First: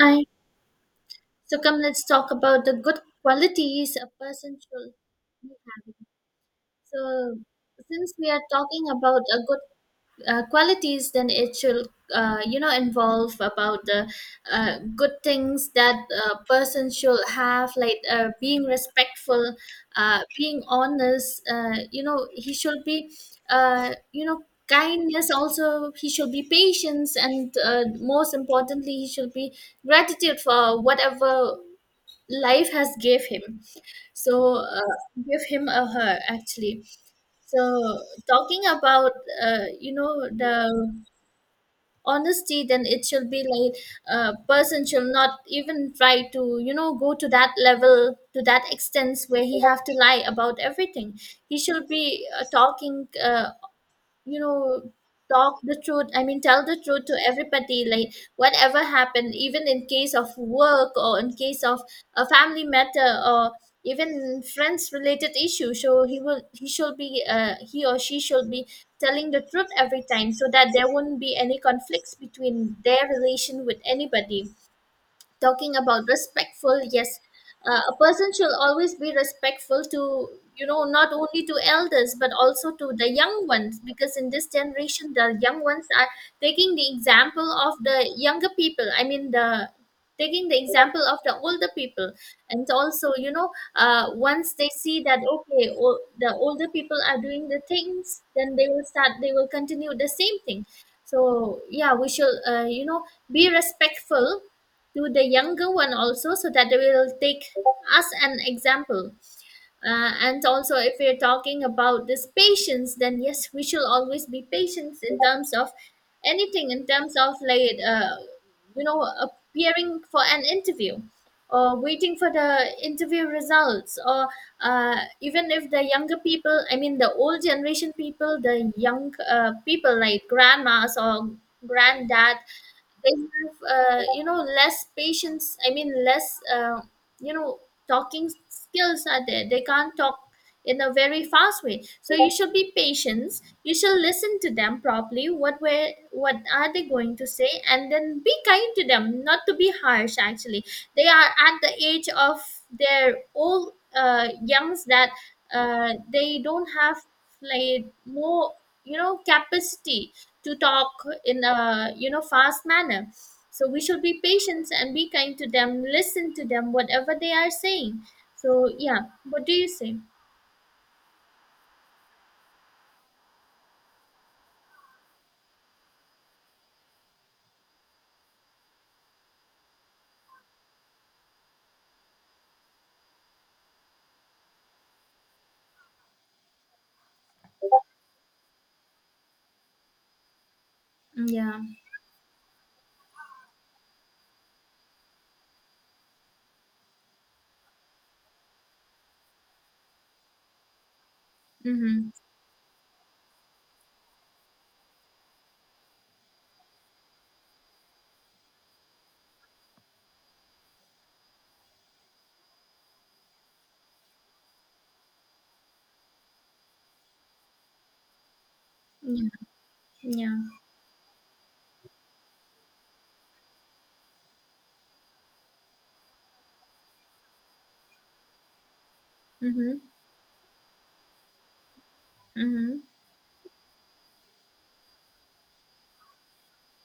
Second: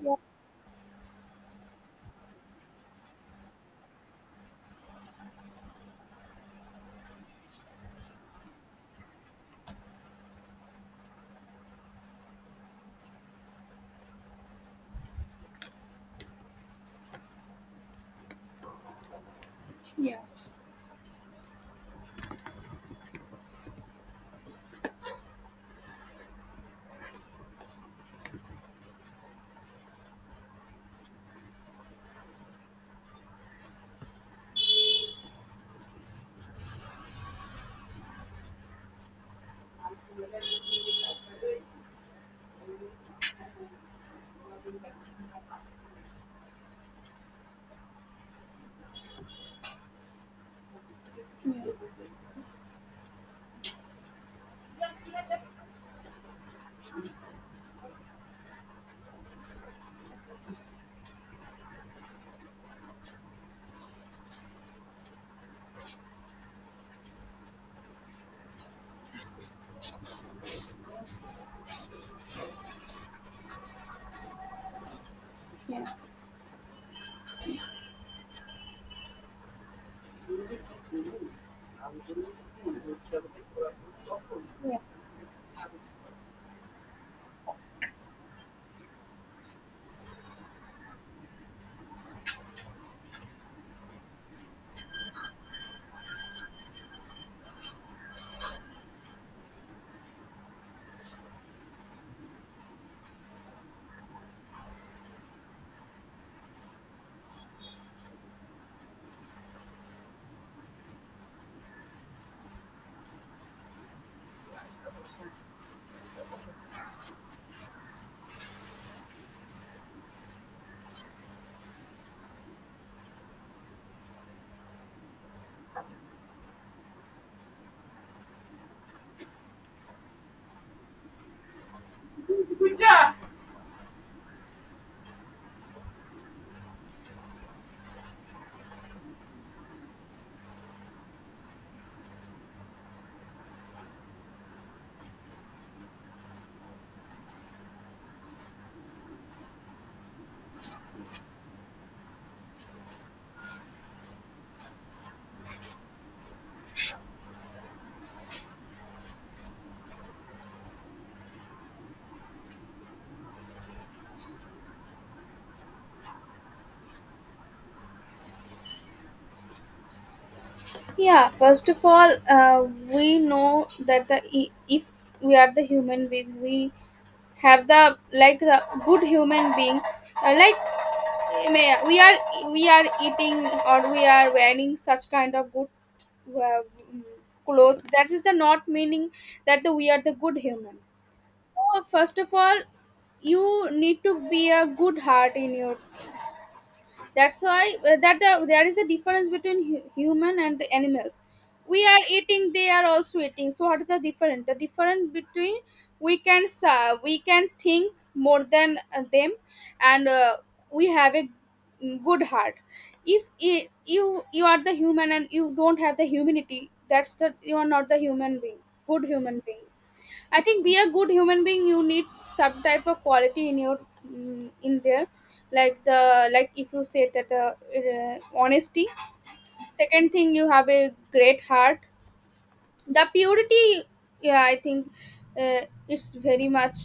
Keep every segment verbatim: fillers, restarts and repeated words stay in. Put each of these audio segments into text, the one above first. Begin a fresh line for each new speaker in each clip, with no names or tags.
Yeah,
So come, let's talk about the good qualities a person should. So since we are talking about a good uh, qualities, then it should uh, you know involve about the uh, good things that a person should have, like uh, being respectful,
yeah,
uh, being honest. Uh, you know, he should be uh, you know kindness, also he should be patience, and uh, most importantly he should be gratitude for whatever life has gave him. so uh, Give him, a her actually. So, talking about uh, you know the honesty, then it should be like a person should not even try to you know go to that level, to that extent where he have to lie about everything. He should be
yeah,
uh, talking, uh, you know talk the truth, I mean, tell the truth to everybody, like whatever happened, even in case of work, or in case of a family matter, or even friends related issue. So he will he should be uh, he or she should be telling the truth every time, so that there won't be any conflicts between their relation with anybody. Talking
yeah,
about respectful, yes, uh, a person should always be respectful to, you know not only to elders but also to the young ones, because in this generation the young ones are taking the example of the younger people, I mean, the taking the example of the older people. And also, you know uh, once they see that, okay, o- the older people are doing the things, then they will start they will continue the same thing. So yeah, we should uh, you know be respectful to the younger one also, so that they will take us an example. Uh, and also, if we're talking about this patience, then yes, we should always be patient in terms of anything, in terms of, like, uh, you know appearing for an interview, or waiting for the interview results, or uh, even if the younger people, I mean, the old generation people, the young uh, people like grandmas or granddad, they
yeah.
have, uh, you know less patience, I mean, less uh, you know talking skills are there, they can't talk in a very fast way. So you should be patient, you should listen to them properly, what were, what are they going to say, and then be kind to them, not to be harsh actually. They are at the age of their old uh, youngs, that uh, they don't have, like, more, you know capacity to talk in a, you know fast manner. So we should be patient and be kind to them, listen to them whatever they are saying. So yeah, what do you say?
Yeah, first of all, uh, we know that the i- if we are the human being, we have the like the good human being, uh, like may- we are we are eating, or we are wearing such kind of good uh, clothes. That is the not meaning that we are the good human.
Yeah.
So first of all, you need to be a good heart in your, that's why uh, that the, there is a difference between hu- human and the animals. We are
Mm-hmm.
eating, they are also eating, so what is the difference? The difference between, we can uh, we can think more than uh, them, and uh, we have a good heart. If i- you you are the human and you don't have the humanity, that's the you are not the human being, good
Yeah,
human being.
yeah.
I think, be a good human being, you need some type of quality in your, mm, in there, like the, like if you say that uh, uh, honesty.
Mm-hmm.
Second thing, you have a great heart.
Mm-hmm.
The purity, yeah, I think uh, it's very much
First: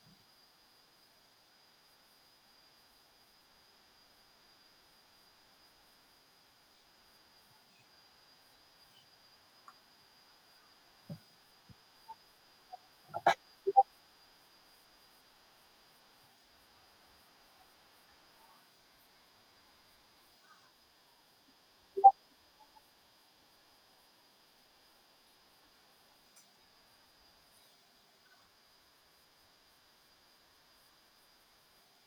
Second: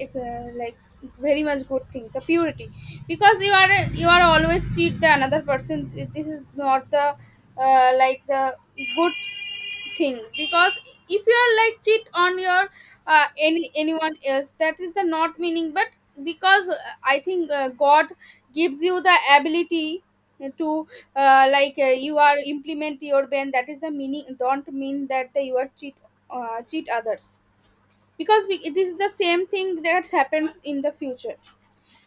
uh, like very much good thing. The purity, because you are you are always cheat the another person. This is not the uh, like the good thing. Because if you are like cheat on your uh, any anyone else, that is the not meaning. But because uh, I think uh, God gives you the ability to uh, like uh, you are implement your ban, that is the meaning, don't mean that the, you are cheat uh, cheat others. Because we, it is the same thing that happens in the future.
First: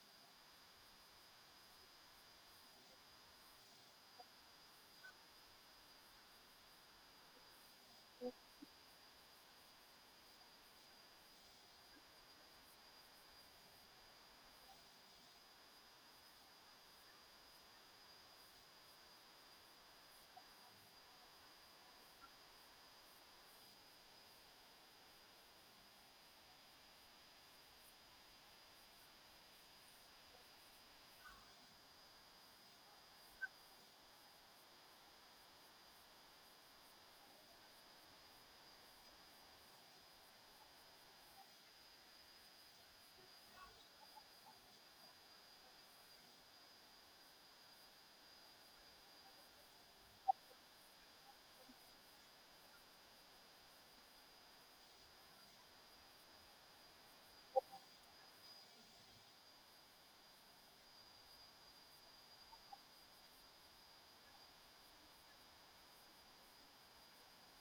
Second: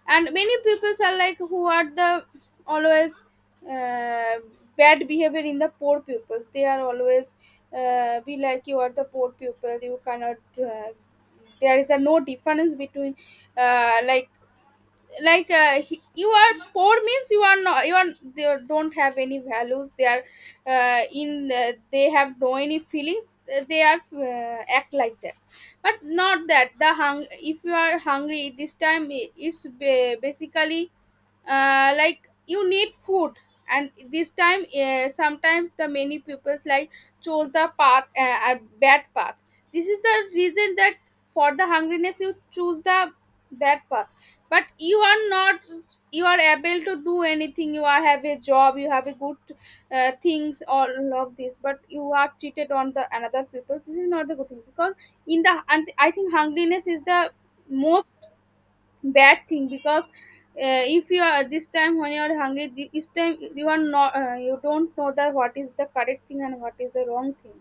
And many pupils are like, who are the always uh, bad behavior in the poor pupils, they are always uh, be like, you are the poor pupil, you cannot uh, there is a no difference between uh, like like uh, he- you are poor means you are not, you are, they don't have any values, they are uh, in uh, they have no any feelings, uh, they are uh, act like that. But not that the hung, if you are hungry this time, i- it's ba- basically uh, like you need food. And this time, uh, sometimes the many peoples like chose the path, uh, a bad path. This is the reason that, for the hungriness you choose the bad path. But you are not, you are able to do anything, you are have a job, you have a good uh, things, all of this, but you are cheated on the another people. This is not the good thing, because in the, and I think hungriness is the most bad thing. Because uh, if you are this time when you are hungry, thi- this time you are not uh, you don't know the what is the correct thing and what is the wrong thing.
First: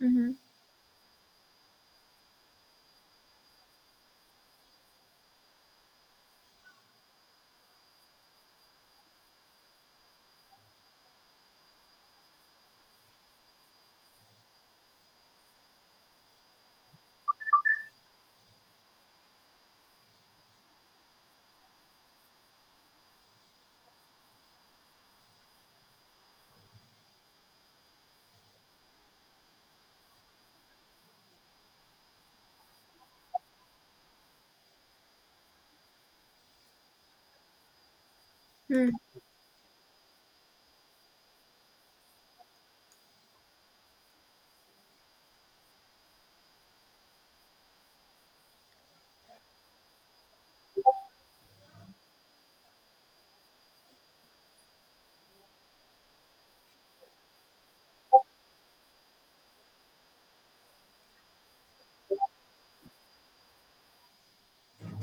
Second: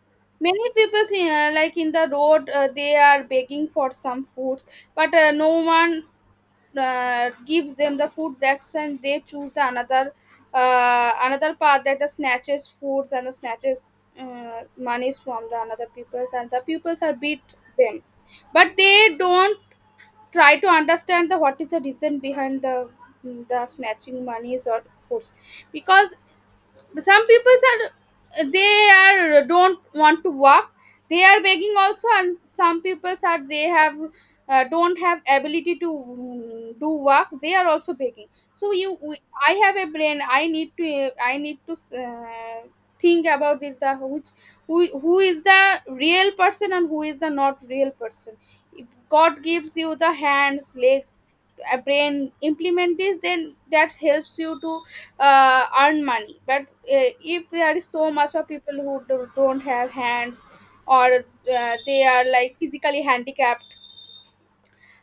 Mm-hmm.
Many people see, uh, like in the road, uh, they are begging for some foods. But uh, no one uh, gives them the food, that's, and they choose the another uh, another path, that the snatches foods and the snatches uh, monies from the another peoples, and the pupils are beat them. But they don't try to understand the what is the reason behind the the snatching monies or foods. Because, but some people are, they are don't want to walk. They are begging also. And some people are, they have uh, don't have ability to, mm, do work. They are also begging. So
Hmm.
you, we, I have a brain, I need to uh, I need to uh, think about this. The which, who who is the real person and who is the not real person. If God gives you the hands, legs, a brain, implement this, then that helps you to uh, earn money. But uh, if there is so much of people who do, don't have hands or uh, they are like physically handicapped,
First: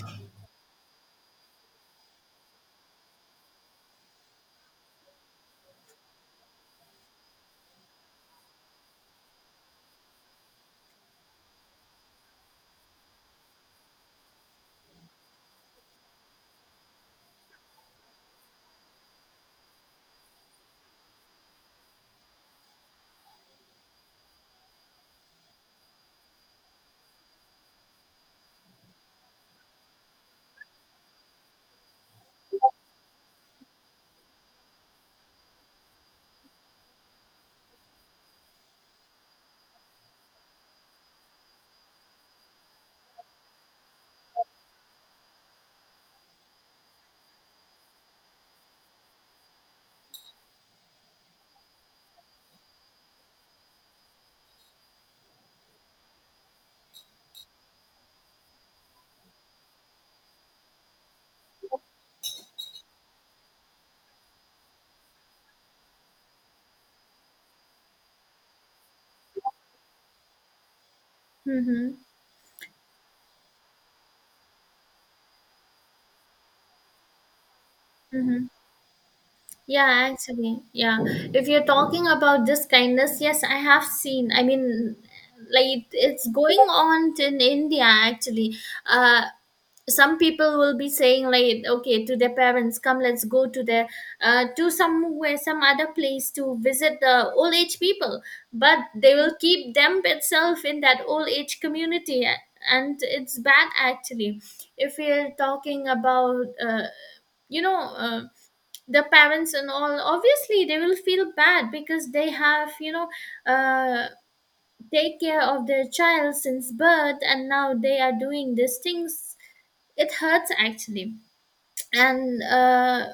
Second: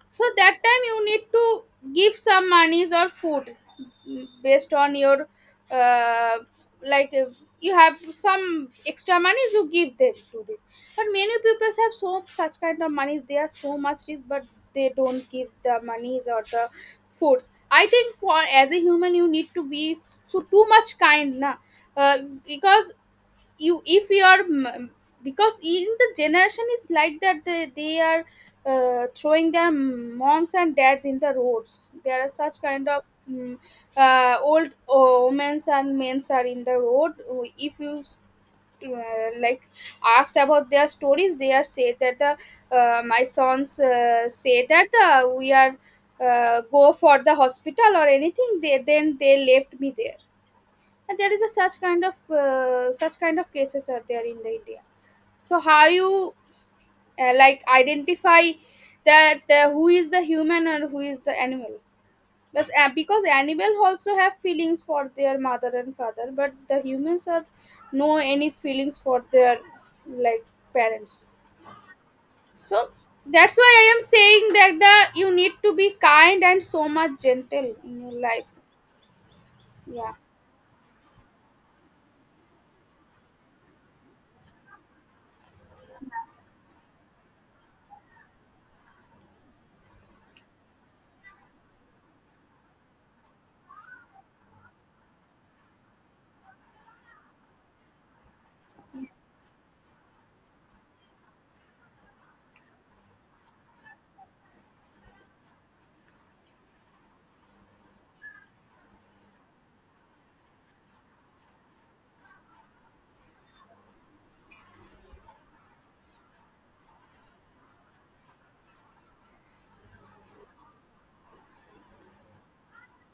so that time you need to give some monies or food, mm, based on your uh, like, if you have some extra monies, you give them to this. But many people have so such kind of monies, they are so much rich, but they don't give the monies or the foods. I think, for as a human, you need to be so too much kind, na. uh, because you, if you are m- because in the generation is like that, they, they are uh, throwing their moms and dads in the roads. There are such kind of, mm, uh, old uh, women's and men's are in the road. If you uh, like asked about their stories, they are said that the uh, my sons uh, say that the we are uh, go for the hospital or anything, they then they left me there. And there is a such kind of uh, such kind of cases are there in the India. So how you uh, like identify that uh, who is the human and who is the animal? But uh, because animal also have feelings for their mother and father, but the humans are no any feelings for their, like, parents.
Mm-hmm.
So that's why I am saying that the you need to be kind and so much gentle in your life.
Mm-hmm. Yeah,
Yeah,
actually, yeah, if you're talking about this kindness, yes, I have seen, I mean, like, it's going on in India actually. uh some people will be saying like, okay, to their parents, come, let's go to the, uh, to somewhere, some other place, to visit the old age people, but they will keep them itself in that old age community. A- and it's bad actually. If we're talking about uh, you know uh, the parents and all, obviously they will feel bad, because they have, you know uh, take care of their child since birth and now they are doing these things. It hurts actually. And uh,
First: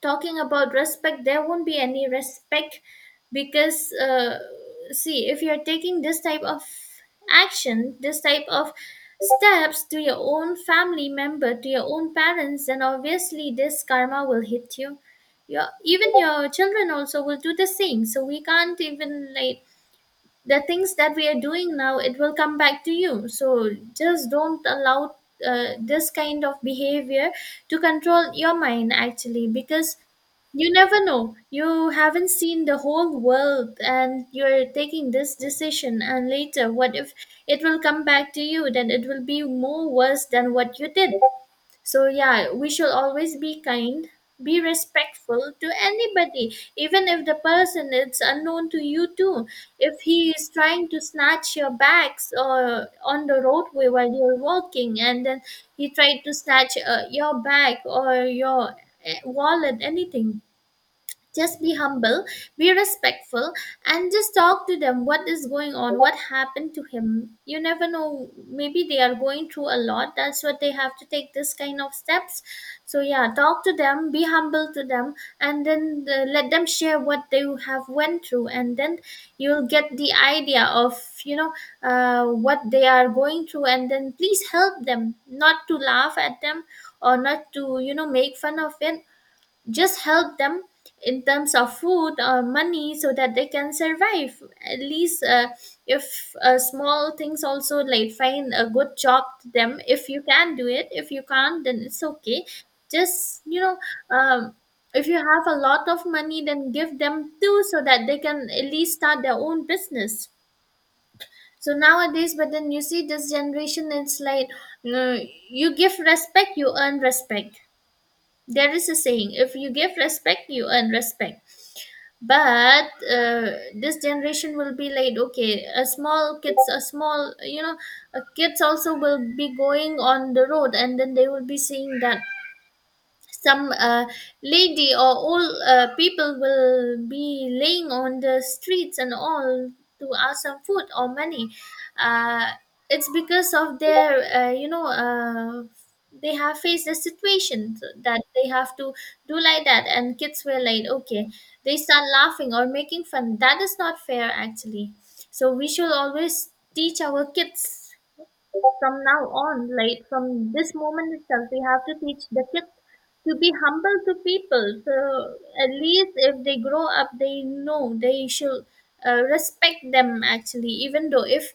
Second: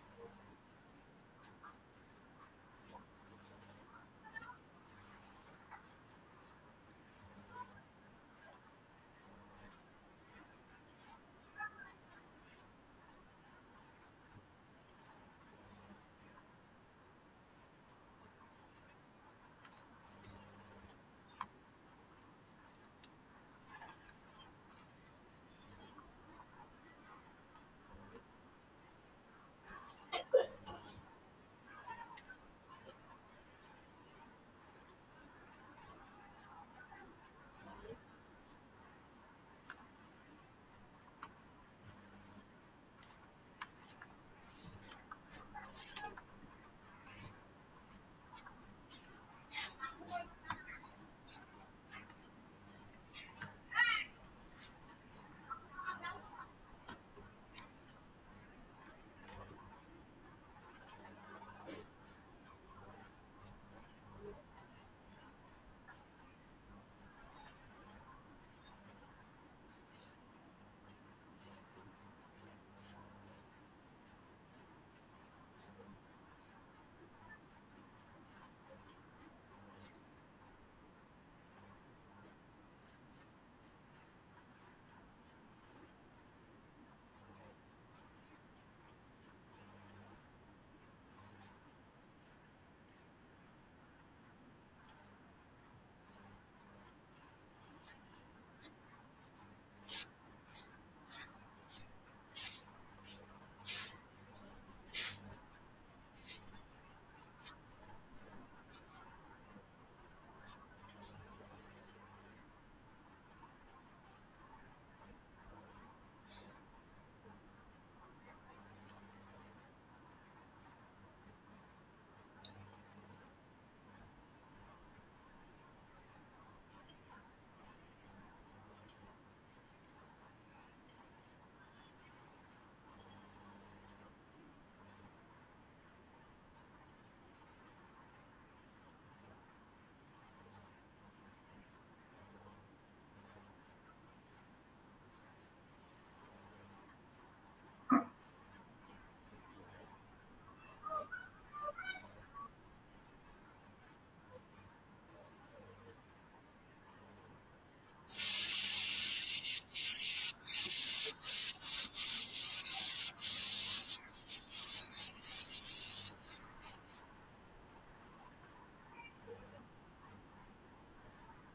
talking about respect, there won't be any respect, because uh, see, if you're taking this type of action, this type of steps to your own family member, to your own parents, then obviously this karma will hit you. Your, even your children also will do the same, so we can't even like, the things that we are doing now, it will come back to you. So just don't allow uh, this kind of behavior to control your mind actually, because you never know, you haven't seen the whole world and you're taking this decision, and later what if it will come back to you? Then it will be more worse than what you did. So yeah, we should always be kind, be respectful to anybody, even if the person is unknown to you too. If he is trying to snatch your bags, or on the roadway while you're walking, and then he tried to snatch uh, your bag or your uh, wallet, anything, just be humble, be respectful, and just talk to them, what is going on, what happened to him. You never know, maybe they are going through a lot, that's what they have to take this kind of steps. So yeah, talk to them, be humble to them, and then uh, let them share what they have went through, and then you'll get the idea of, you know uh, what they are going through, and then please help them, not to laugh at them, or not to, you know make fun of it. Just help them in terms of food or money, so that they can survive, at least. Uh, if uh, small things also, like find a good job to them, if you can do it, if you can't, then it's okay. Just, you know um, if you have a lot of money, then give them too, so that they can at least start their own business. So nowadays, but then you see this generation, it's like, you know, you give respect, you earn respect. There is a saying, if you give respect, you earn respect. But uh, this generation will be like, okay, a small kids, a small, you know, uh, kids also will be going on the road, and then they will be seeing that some uh, lady or old uh, people will be laying on the streets and all, to ask some food or money. uh, it's because of their, uh, you know uh, they have faced a situation that they have to do like that, and kids were like, okay, they start laughing or making fun. That is not fair actually. So we should always teach our kids from now on, like from this moment itself, we have to teach the kids to be humble to people. So at least if they grow up, they know they should uh, respect them actually. Even though if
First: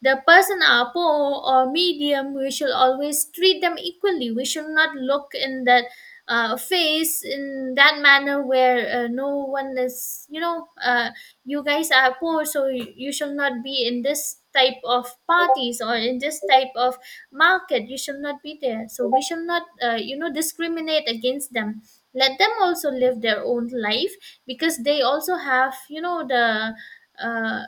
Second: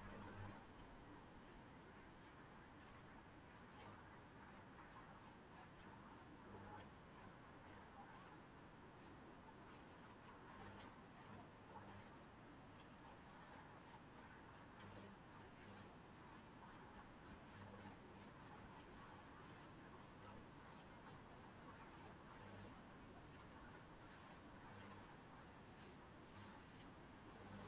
the person are poor or medium, we should always treat them equally. We should not look in that uh, face in that manner where uh, no one is, you know uh, you guys are poor, so you, you should not be in this type of parties or in this type of market, you shall not be there. So we shall not uh, you know discriminate against them. Let them also live their own life, because they also have, you know the uh,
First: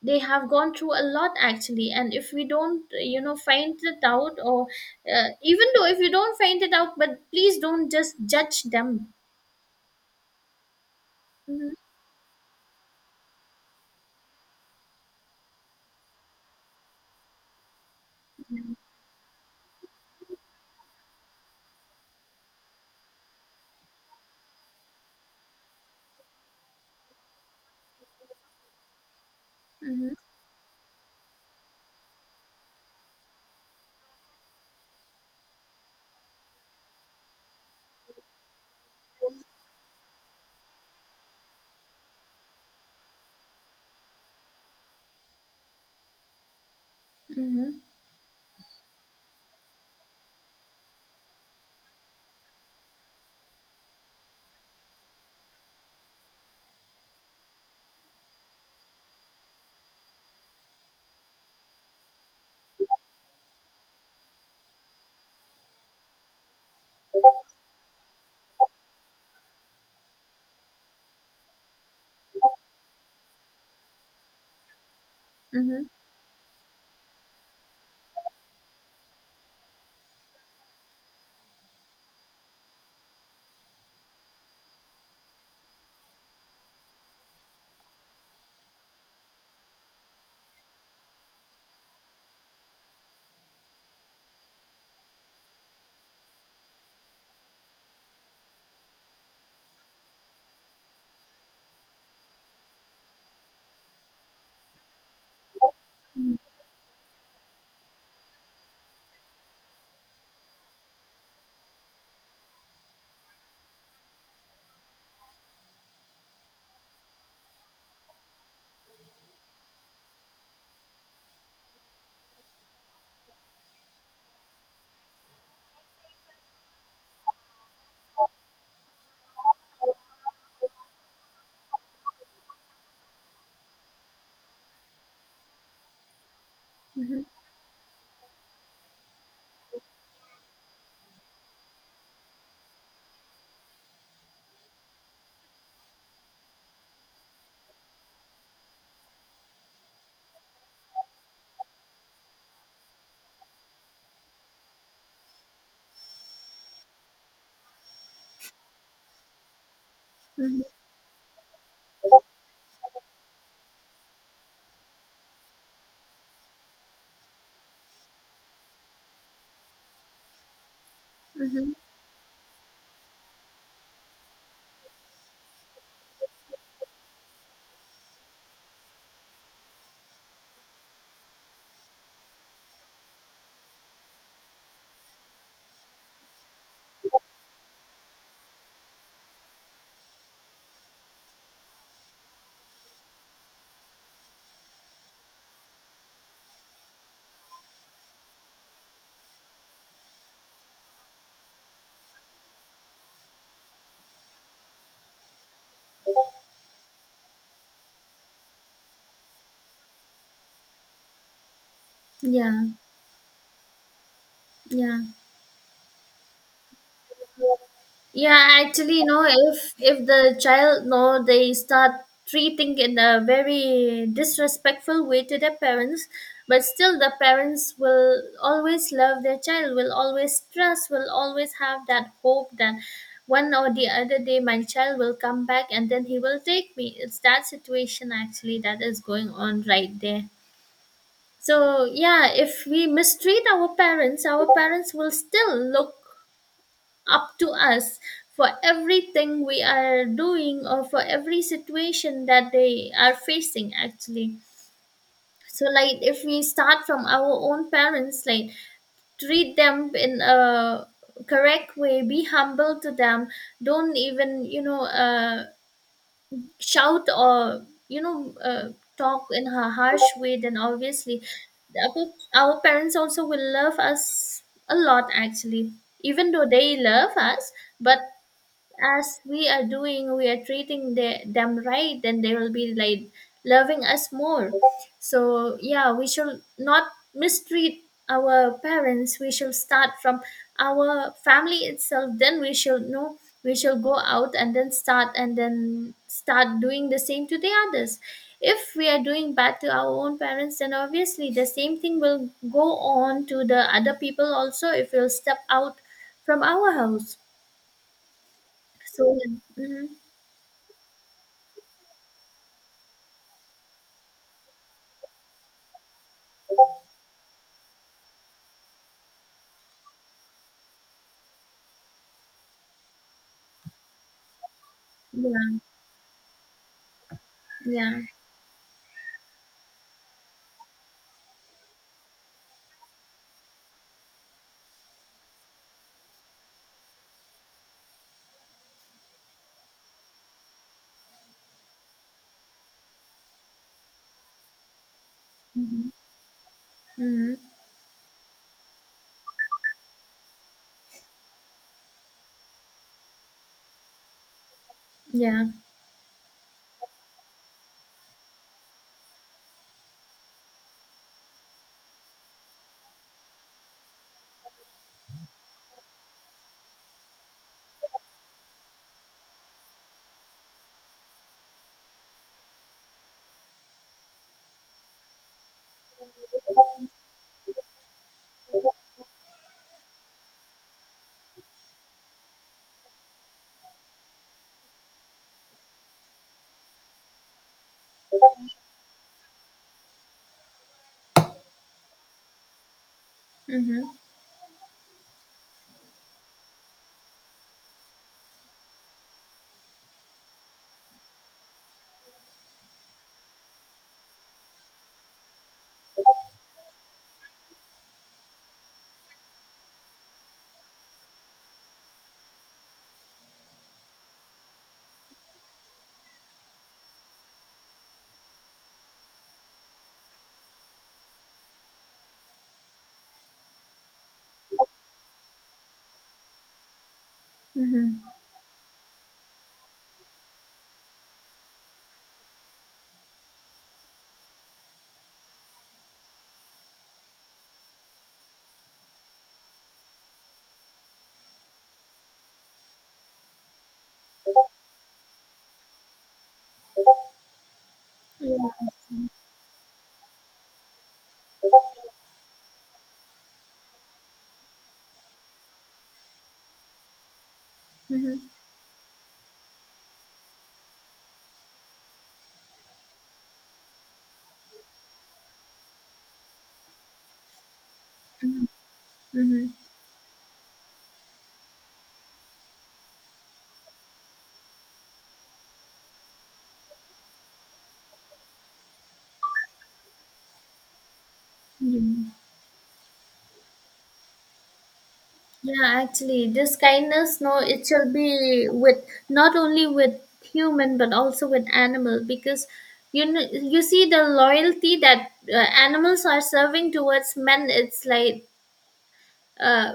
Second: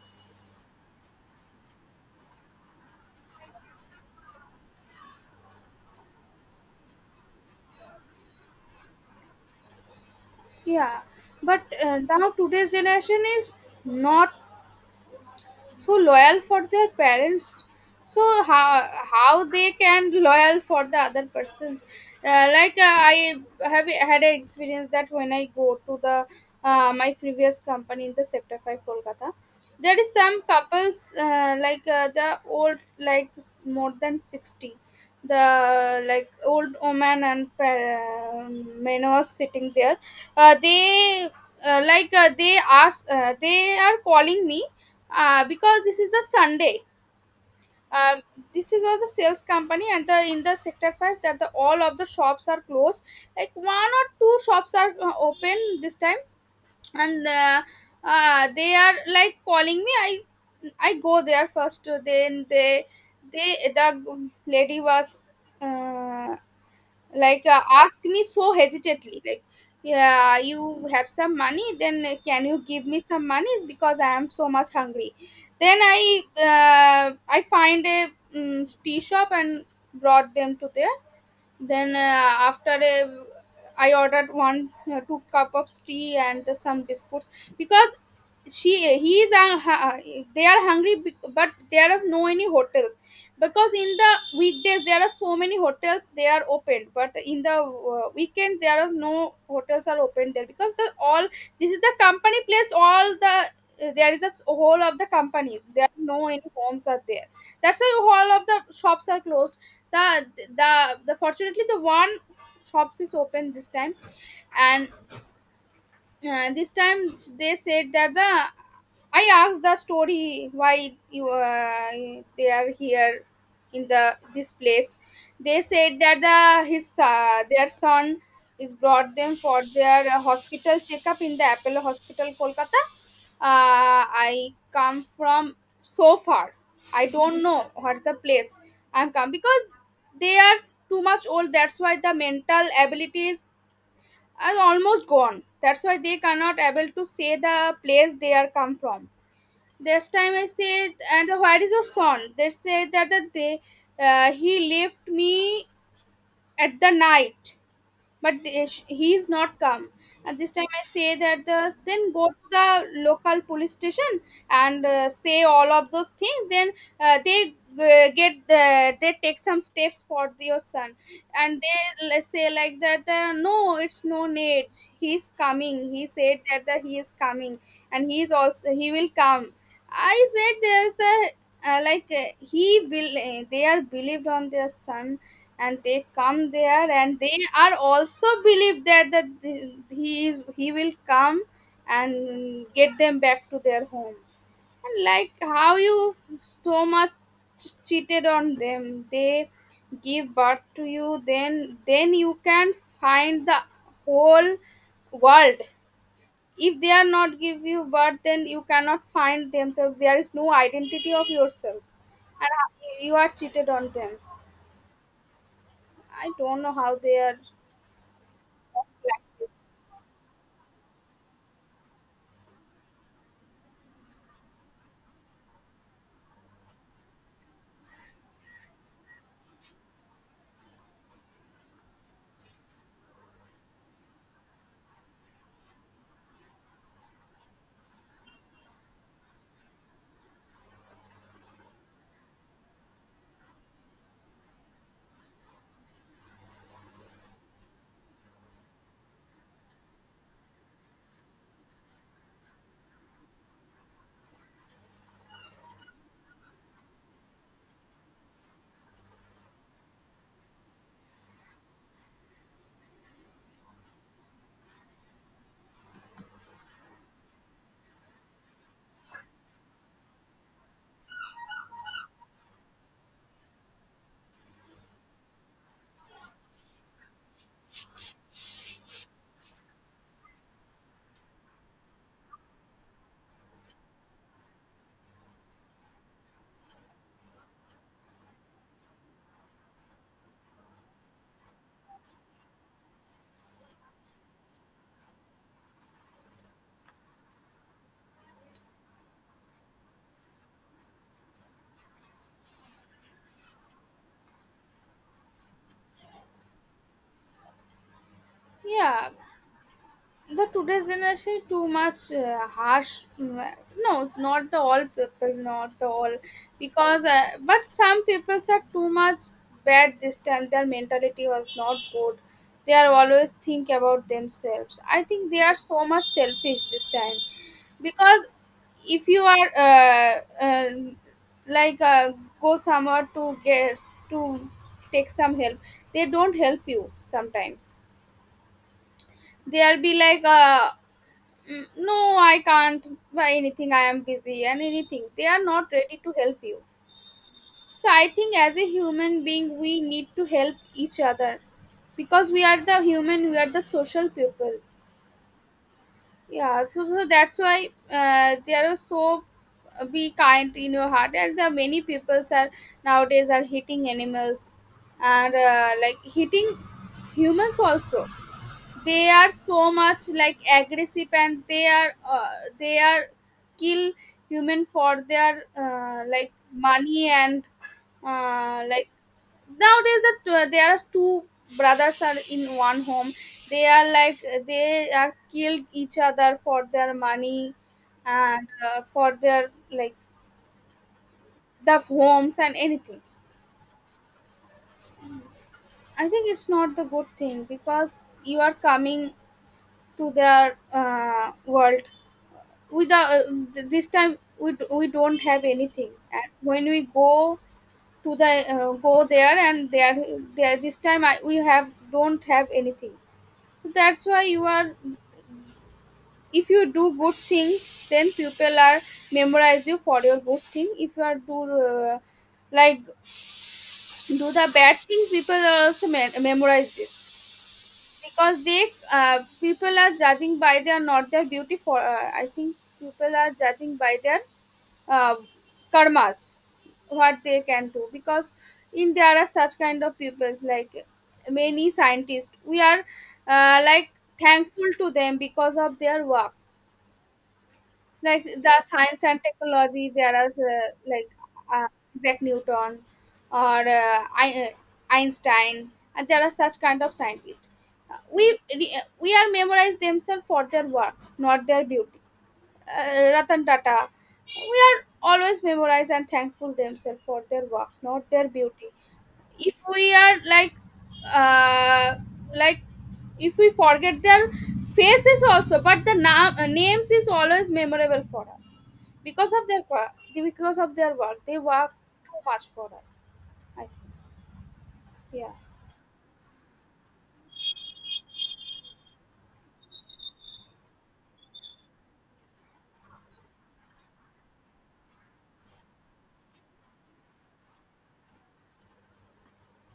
they have gone through a lot actually. And if we don't uh, you know find it out, or uh, even though if you don't find it out, but please don't just judge them.
yeah. But
Mhm.
uh, now today's generation is not so loyal for their parents. So how how they can loyal for the other persons? uh, like uh, I have had an experience that when I go to the uh, my previous company in the sector five Kolkata, there is
Mhm.
some couples, uh, like uh, the old, like s- more than sixty, the like old woman and uh, men was sitting there. uh, they uh, like uh, they ask, uh, they are calling me, uh, because this is the Sunday.
Mhm.
Um, this is was a sales company, and the in the sector five that the all of the shops are closed. Like one or two shops are uh, open this time. And uh, uh, they are like calling me. I I go there first. Then they they the lady was uh, like uh, asked me so hesitantly like, yeah you have some money, then uh, can you give me some money, because I am so much hungry. Then
Mhm.
I, uh, I find a, mm, tea shop and brought them to there. Then uh, after a, I ordered one, uh, two cup of tea and some biscuits, because she he is uh, hu- they are hungry, bec- but there are no any hotels. Because in the weekdays there are so many hotels they are open, but in the uh, weekend there are no hotels are open there, because the all this is the company place, all the uh, there is a s- whole of the company, there are no any homes are there. That's why all of the shops are closed. The the the fortunately the one shops is open this time. And uh, this time they said that the, I asked the story, why you uh, they are here in the this place. They said that the his uh, their son is brought them for their uh, hospital checkup in the Apollo hospital Kolkata. uh, I come from so far, I
Mhm.
don't know what's the place, I'm come. Because they are too much old, that's why the mental abilities are almost gone. That's why they cannot able to say the place they are come from. This time I said, and where is your son? They say that, that they uh, he left me at the night, but they- sh- he is not come. At this
Mhm.
time I say that the then go to the local police station and uh, say all of those things, then uh, they uh, get uh, they take some steps for your son. And
Mhm.
they let say like that uh, no, it's no need, he's coming, he said that the, he is coming and he is also he will come. I said there's a uh, like uh, he will uh, they are believed on their son, and they come there, and they are also believe that that he is he will come and get them back to their home. And like how you so much cheated on them, they give birth to you, then then you can find the whole world. If they are not give you birth, then you cannot find themselves, there is no identity of yourself.
Yeah,
And you are cheated on them.
yeah.
I don't know how they are.
Yeah, actually, you know, if if the child know, they start treating in a very disrespectful way to their parents, but still the parents will always love their child, will always trust, will always have that hope that one or the other day my child will come back and then he will take me. It's that situation actually that is going on right there. So yeah, if we mistreat our parents, our parents will still look up to us for everything we are doing, or for every situation that they are facing actually. So like, if we start from our own parents, like treat them in a correct way, be humble to them, don't even, you know uh, shout, or, you know uh, talk in a harsh way, then obviously our our parents also will love us a lot actually. Even though they love us, but as we are doing, we are treating the, them right, then they will be like loving us more. So yeah, we should not mistreat our parents. We should start from our family itself. Then we should know, we shall go out and then start and then start doing the same to the others. If we are doing bad to our own parents, then obviously the same thing will go on to the other people also, if we'll step out from our house. So,
Yeah,
yeah. Mhm.
the today's generation too much uh, harsh. Mm, no, not the all people, not the all, because uh, but some people are too much bad this time. Their mentality was not good. They are always think about themselves. I think they are
Yeah,
so much selfish this time,
yeah.
because if you are uh, uh, like uh, go somewhere to get to take some help, they don't help you sometimes. They'll be like, uh, "Mm, no, I can't buy anything. I am busy and anything. They are not
Mhm.
ready to help you.
Mhm.
So I think as a human being, we need to help each other because we are the human. We are the social people.
Yeah.
Yeah. So, so that's why uh, they are so uh, be kind in your heart. And there are many people are nowadays are hitting animals and uh, like hitting humans also they are so much like aggressive and they are uh, they are kill human for their uh, like money and uh, like nowadays that uh, there are two brothers are in one home they are like they are killed each other for their money and uh, for their like the homes and anything.
Mhm.
I think it's not the good thing because you are coming to their uh, world with the uh, th- this time we, d- we don't have anything and when we go to the uh, go there and there there this time I, we have don't have anything so that's why you are if you do good things then people are memorize you for your good thing if you are do uh, like do the bad things people are also me- memorize this
Mhm.
because they uh, people are judging by their not their beauty for uh, I think people are judging by their uh, karmas what they can do because in there are such kind of pupils like many scientists we are uh, like thankful to them because of their works like
Yeah.
the science and technology there are uh, like uh, Isaac Newton or uh, Ein- Einstein and there are such kind of scientists. Uh, we
Mhm.
re- we are memorized themselves for their work, not their beauty. uh, Ratan Tata. We are always memorized and thankful themselves for their works, not their
Mhm.
beauty.
Mhm.
If we are like, uh, like, if we forget their faces also, but the na- uh, names is always memorable for us because of their qua- because of their work. They work
Yeah.
too much for us. I think. Yeah.
Yeah, actually, this kindness, no, it shall be with not only with human but also with animal, because you know, you see the loyalty that uh, animals are serving towards men. It's like uh,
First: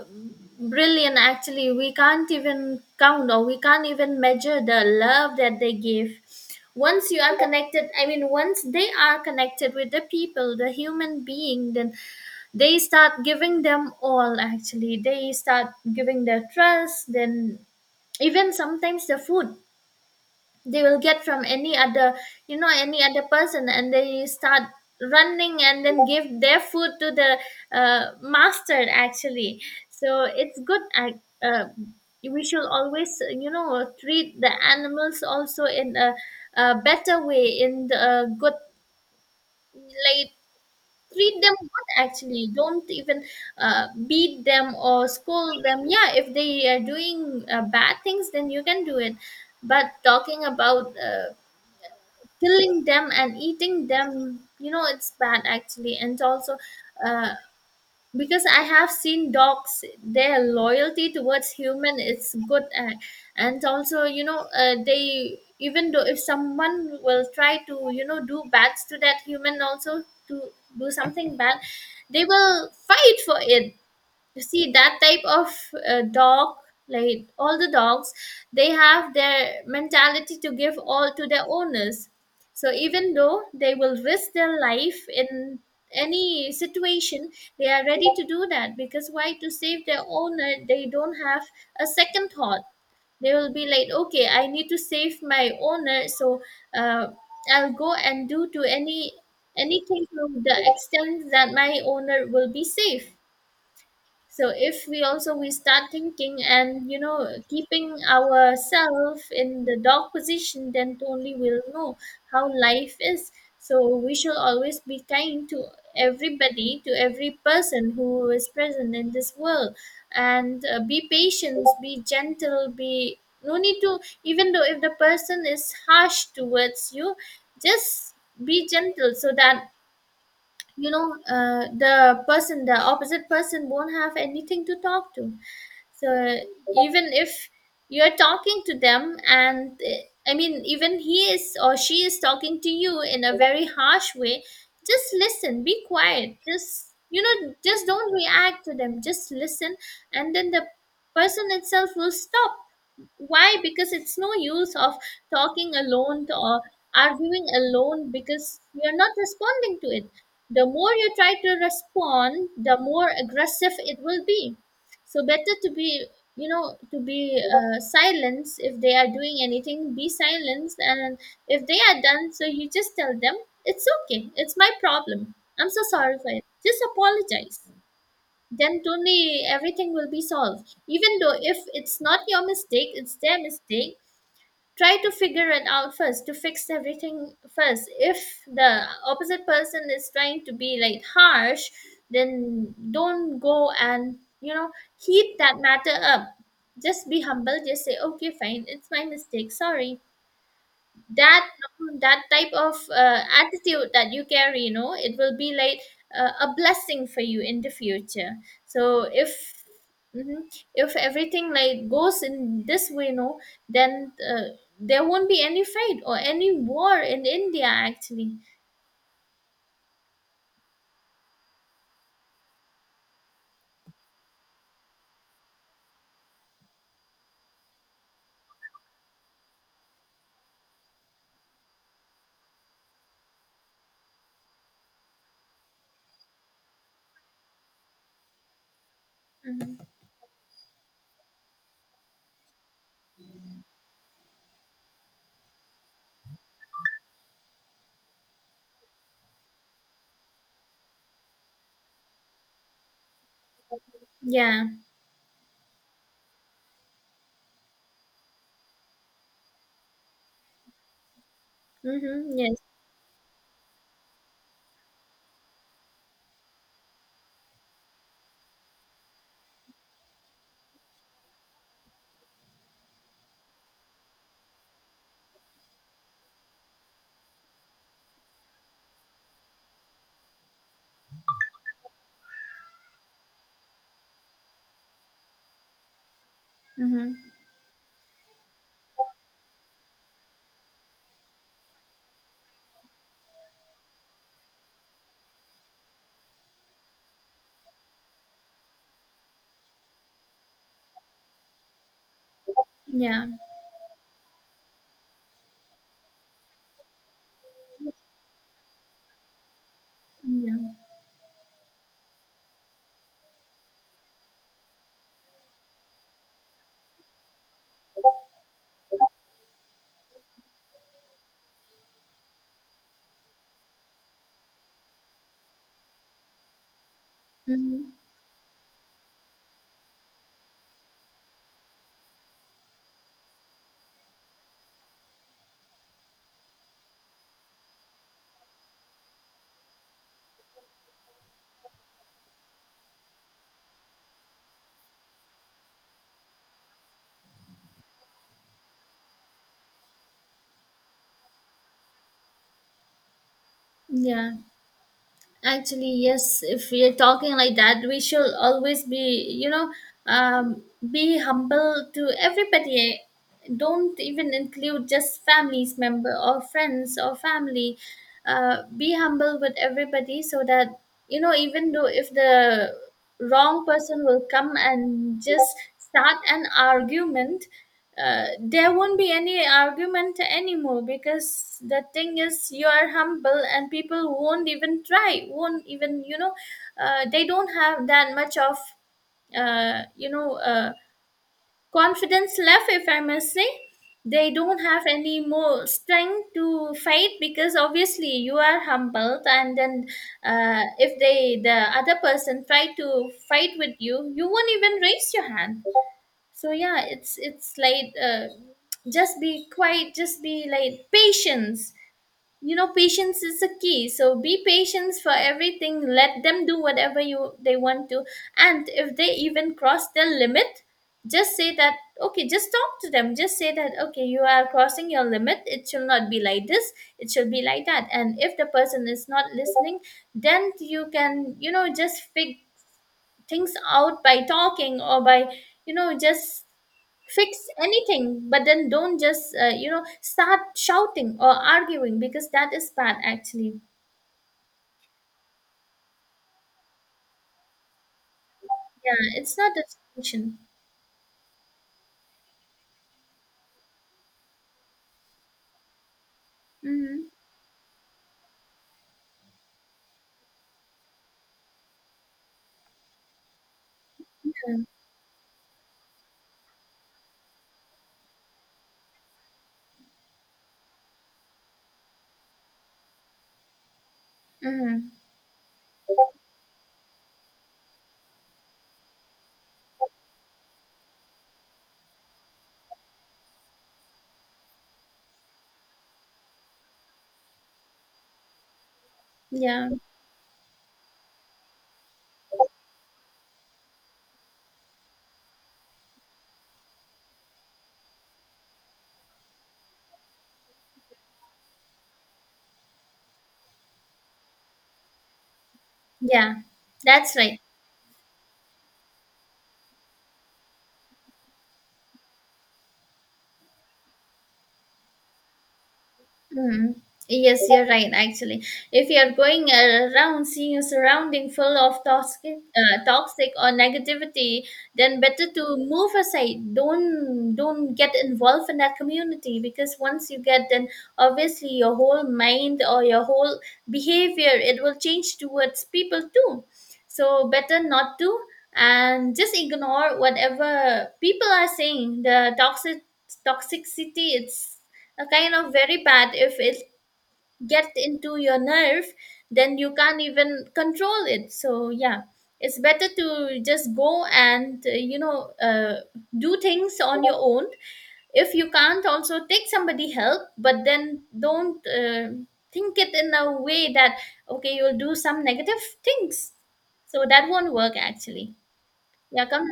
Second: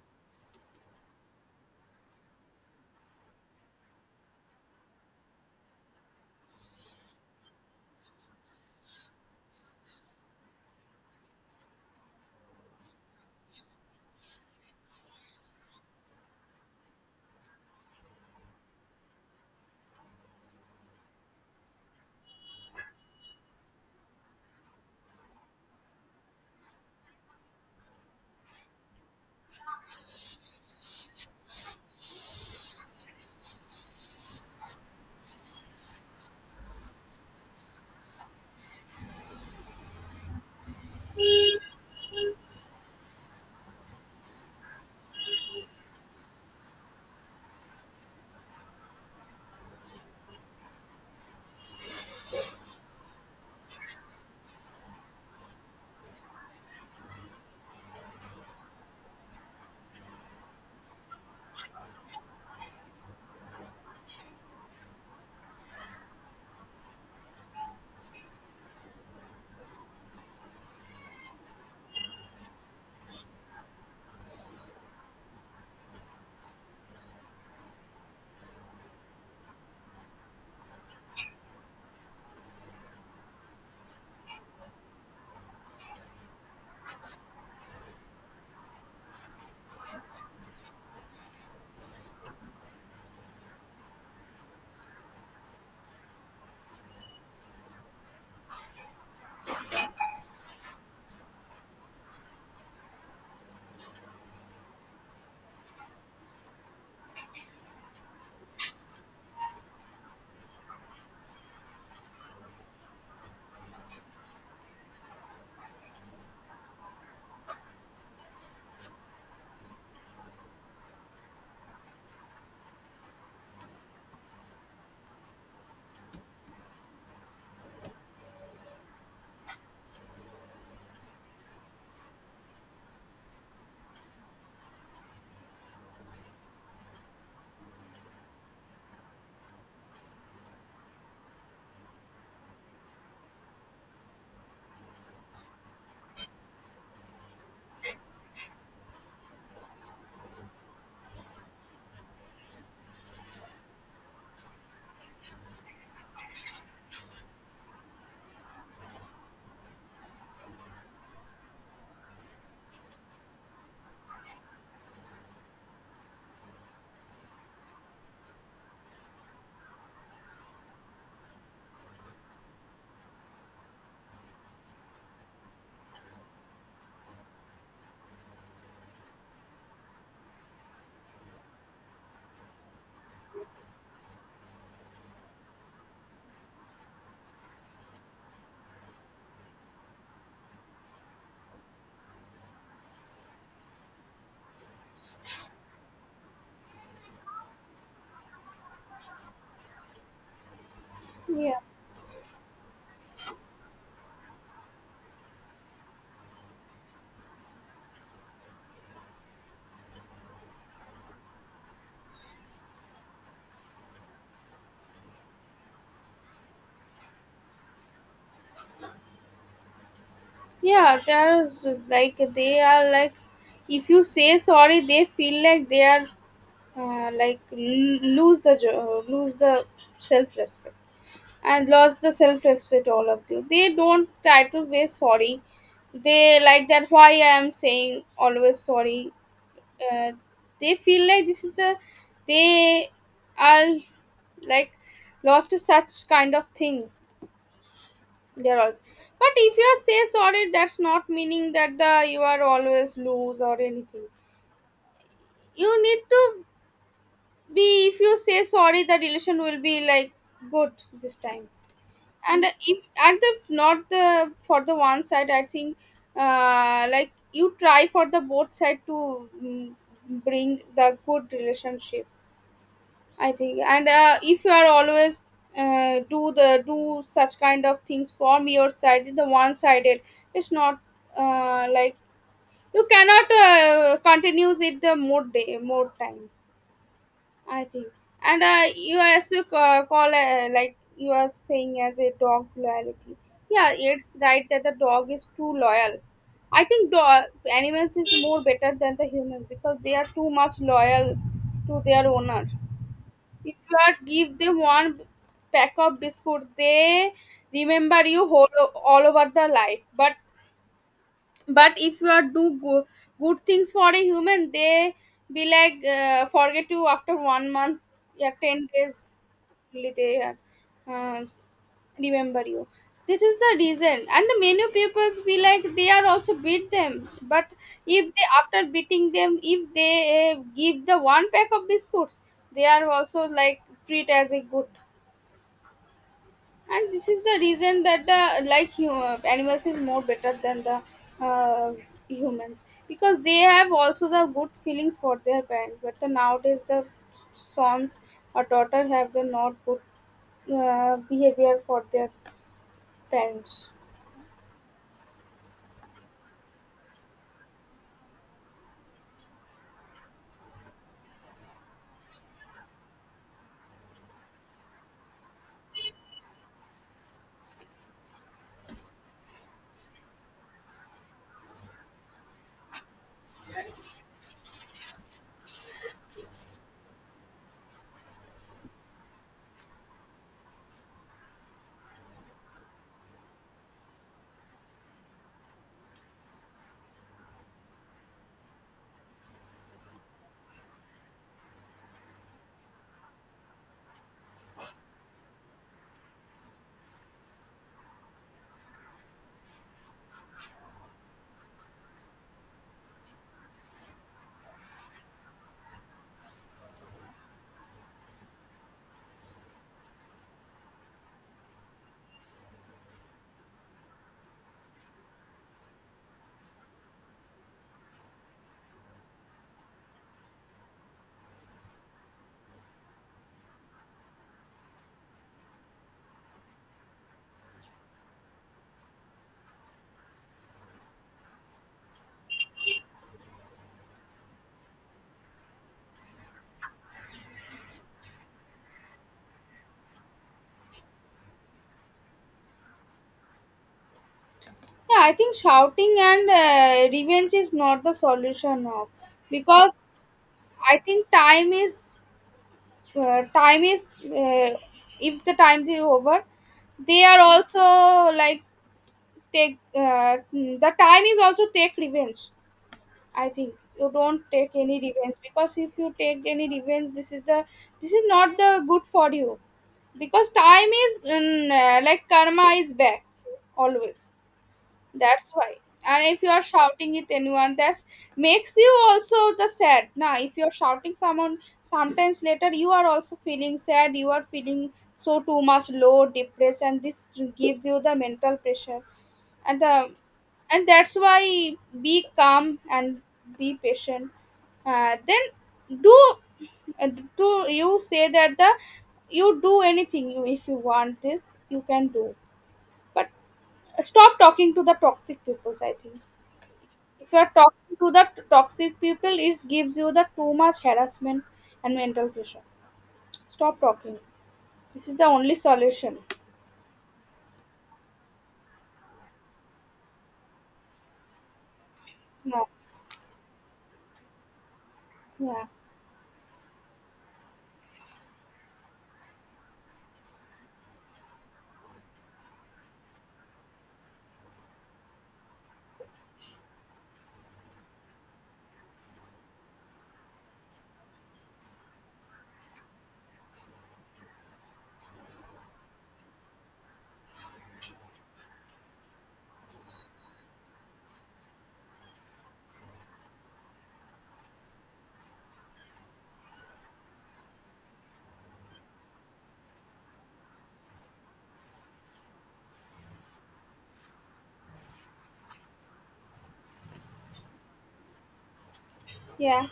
brilliant actually. We can't even count or we can't even measure the love that they give. Once you are connected, i mean once they are connected with the people, the human being, then they start giving them all actually. They start giving their trust, then even sometimes the food they will get from any other, you know, any other person, and they start running and then give their food to the uh, master actually. So it's good. I- uh, we should always, you know, treat the animals also in a, a better way, in the uh, good, like, treat them good actually. Don't even uh, beat them or scold them, yeah, if they are doing uh, bad things then you can do it. But talking about uh, killing them and eating them, you know, it's bad actually. And also uh, because I have seen dogs, their loyalty towards human is good. Uh, and also, you know, uh, they, even though if someone will try to, you know, do bad to that human also, to do something bad, they will fight for it. You see that type of uh, dog, like, all the dogs, they have their mentality to give all to their owners. So even though they will risk their life in any situation, they are ready to do that. Because why? To save their owner. They don't have a second thought. They will be like, okay, I need to save my owner. So uh, I'll go and do to any, anything, to the extent that my owner will be safe. So if we also, we start thinking and, you know, keeping ourselves in the dog position, then only we'll know how life is. So we shall always be kind to everybody, to every person who is present in this world. And uh, be patient, be gentle, be, no need to, even though if the person is harsh towards you, just be gentle so that, you know, uh, the person, the opposite person won't have anything to talk to. So even if you're talking to them, and uh, i mean even he is or she is talking to you in a very harsh way, just listen, be quiet, just, you know, just don't react to them, just listen. And then the person itself will stop. Why? Because it's no use of talking alone or arguing alone, because you're not responding to it. The more you try to respond, the more aggressive it will be. So better to be, you know, to be uh, silenced. If they are doing anything, be silenced. And if they are done, so you just tell them, it's okay, it's my problem, I'm so sorry for it, just apologize. Then only everything will be solved. Even though if it's not your mistake, it's their mistake, try to figure it out first, to fix everything first. If the opposite person is trying to be like harsh, then don't go and, you know, heat that matter up. Just be humble, just say, okay, fine, it's my mistake, sorry that,
Yeah.
no, that type of uh, attitude that you carry, you know, it will be like uh, a blessing for you in the future. So if, mhm, if everything like goes in this way, no, then uh, there won't be any fight or any war in India actually.
Yeah. They are s- like they are like. If you say sorry, they feel like they are uh, like l- lose the jo- lose the self respect and lost the self respect all of you they don't try to be sorry they like that why I am saying always sorry
Hmm.
uh, they feel like this is the they are like lost to such kind of things they're also but if you say sorry that's not meaning that the you are always lose or anything
Yeah.
you need to be if you say sorry the relation will be like good this time.
Mm-hmm.
and
Yes.
if and if not the for the one side I think uh like you try for the both side to mm, bring the good relationship I think and uh, if you are always uh, do the do such kind of things from your side the one sided it's not uh, like you cannot uh, continues it the more day more time.
Mm-hmm.
I think. And uh, you also ca- call uh, like you are saying as a dog's loyalty. Yeah, it's right that the dog is too loyal. I think dog animals is more better than the human because they are too much loyal to their owner.
Yeah.
If you are give them one pack of biscuits, they remember you whole all over the life. But
Yeah.
but if you are do go- good things for a human they be like uh, forget you after one month, yeah, 10 days only they are, um remember you. That is the reason and the many peoples be like they are also beat them but
Mm-hmm.
if they after beating them if they uh, give the one pack of biscuits they are also like treat as a good. And this is the reason that the like hu- animals is more better than the uh, humans because they have also the good feelings for their parents but the nowadays the sons or daughters have the not good uh, behavior for their parents.
Yeah. Actually, yes, if we are talking like that, we should always be, you know, um, be humble to everybody. Don't even include just families member or friends or family. Uh, be humble with everybody so that, you know, even though if the wrong person will come and just start an argument, uh, there won't be any argument anymore, because the thing is you are humble and people won't even try, won't even, you know, uh, they don't have that much of uh, you know uh, confidence left, if I must say. They don't have any more strength to fight, because obviously you are humbled, and then uh, if they, the other person try to fight with you, you won't even raise your hand. So yeah, it's it's like uh, just be quiet, just be like patience. You know, patience is a key, so be patient for everything, let them do whatever you they want to. And if they even cross their limit, just say that, okay, just talk to them, just say that, okay, you are crossing your limit, it should not be like this, it should be like that. And if the person is not listening, then you can, you know, just fig things out by talking, or by, you know, just fix anything. But then don't just uh, you know, start shouting or arguing, because that is bad actually.
Yeah, I think shouting and uh, revenge is not the solution now
Yeah, it's not a
because
solution.
I think time is uh, time is uh, if the time is over they
Mm-hmm.
are also like take uh, mm, the time is also take revenge I think you don't take
Yeah.
any revenge because if you take any revenge this is the this is not the good for you because time is mm, uh, like karma is back always.
Mm-hmm.
That's why. And if you are shouting with anyone, that makes you also the sad. Now, if you are shouting someone, sometimes later you are also feeling sad. You are feeling so too much low, depressed, and this gives you the mental pressure. And
Yeah.
the and that's why be calm and be patient. Uh, then do uh, do you say that the you do anything you- if you want this you can do but stop talking to the toxic pupils I think.
Yeah,
If
that's
you are
right.
talking to the t- toxic people it gives you the too much harassment and mental pressure. Stop talking. This is the only solution.
Hmm. Yes, you're right. Actually, if you're going around seeing a surrounding full of toxic,
Yeah.
uh, toxic or negativity, then better to
Yeah.
move aside. Don't don't get involved in that community, because once you get, then obviously your whole mind or your whole behavior, it will change towards people too. So better not to, and just ignore whatever people are saying. The toxic toxicity, it's a kind of very bad, if it gets into your nerve, then you can't even control it. So yeah, it's better to just go and uh, you know uh, do things on your own. If you can't, also take somebody help, but then don't uh, think it in a way that, okay, you'll do some negative things, so that won't work actually. Yeah, come.
Yeah.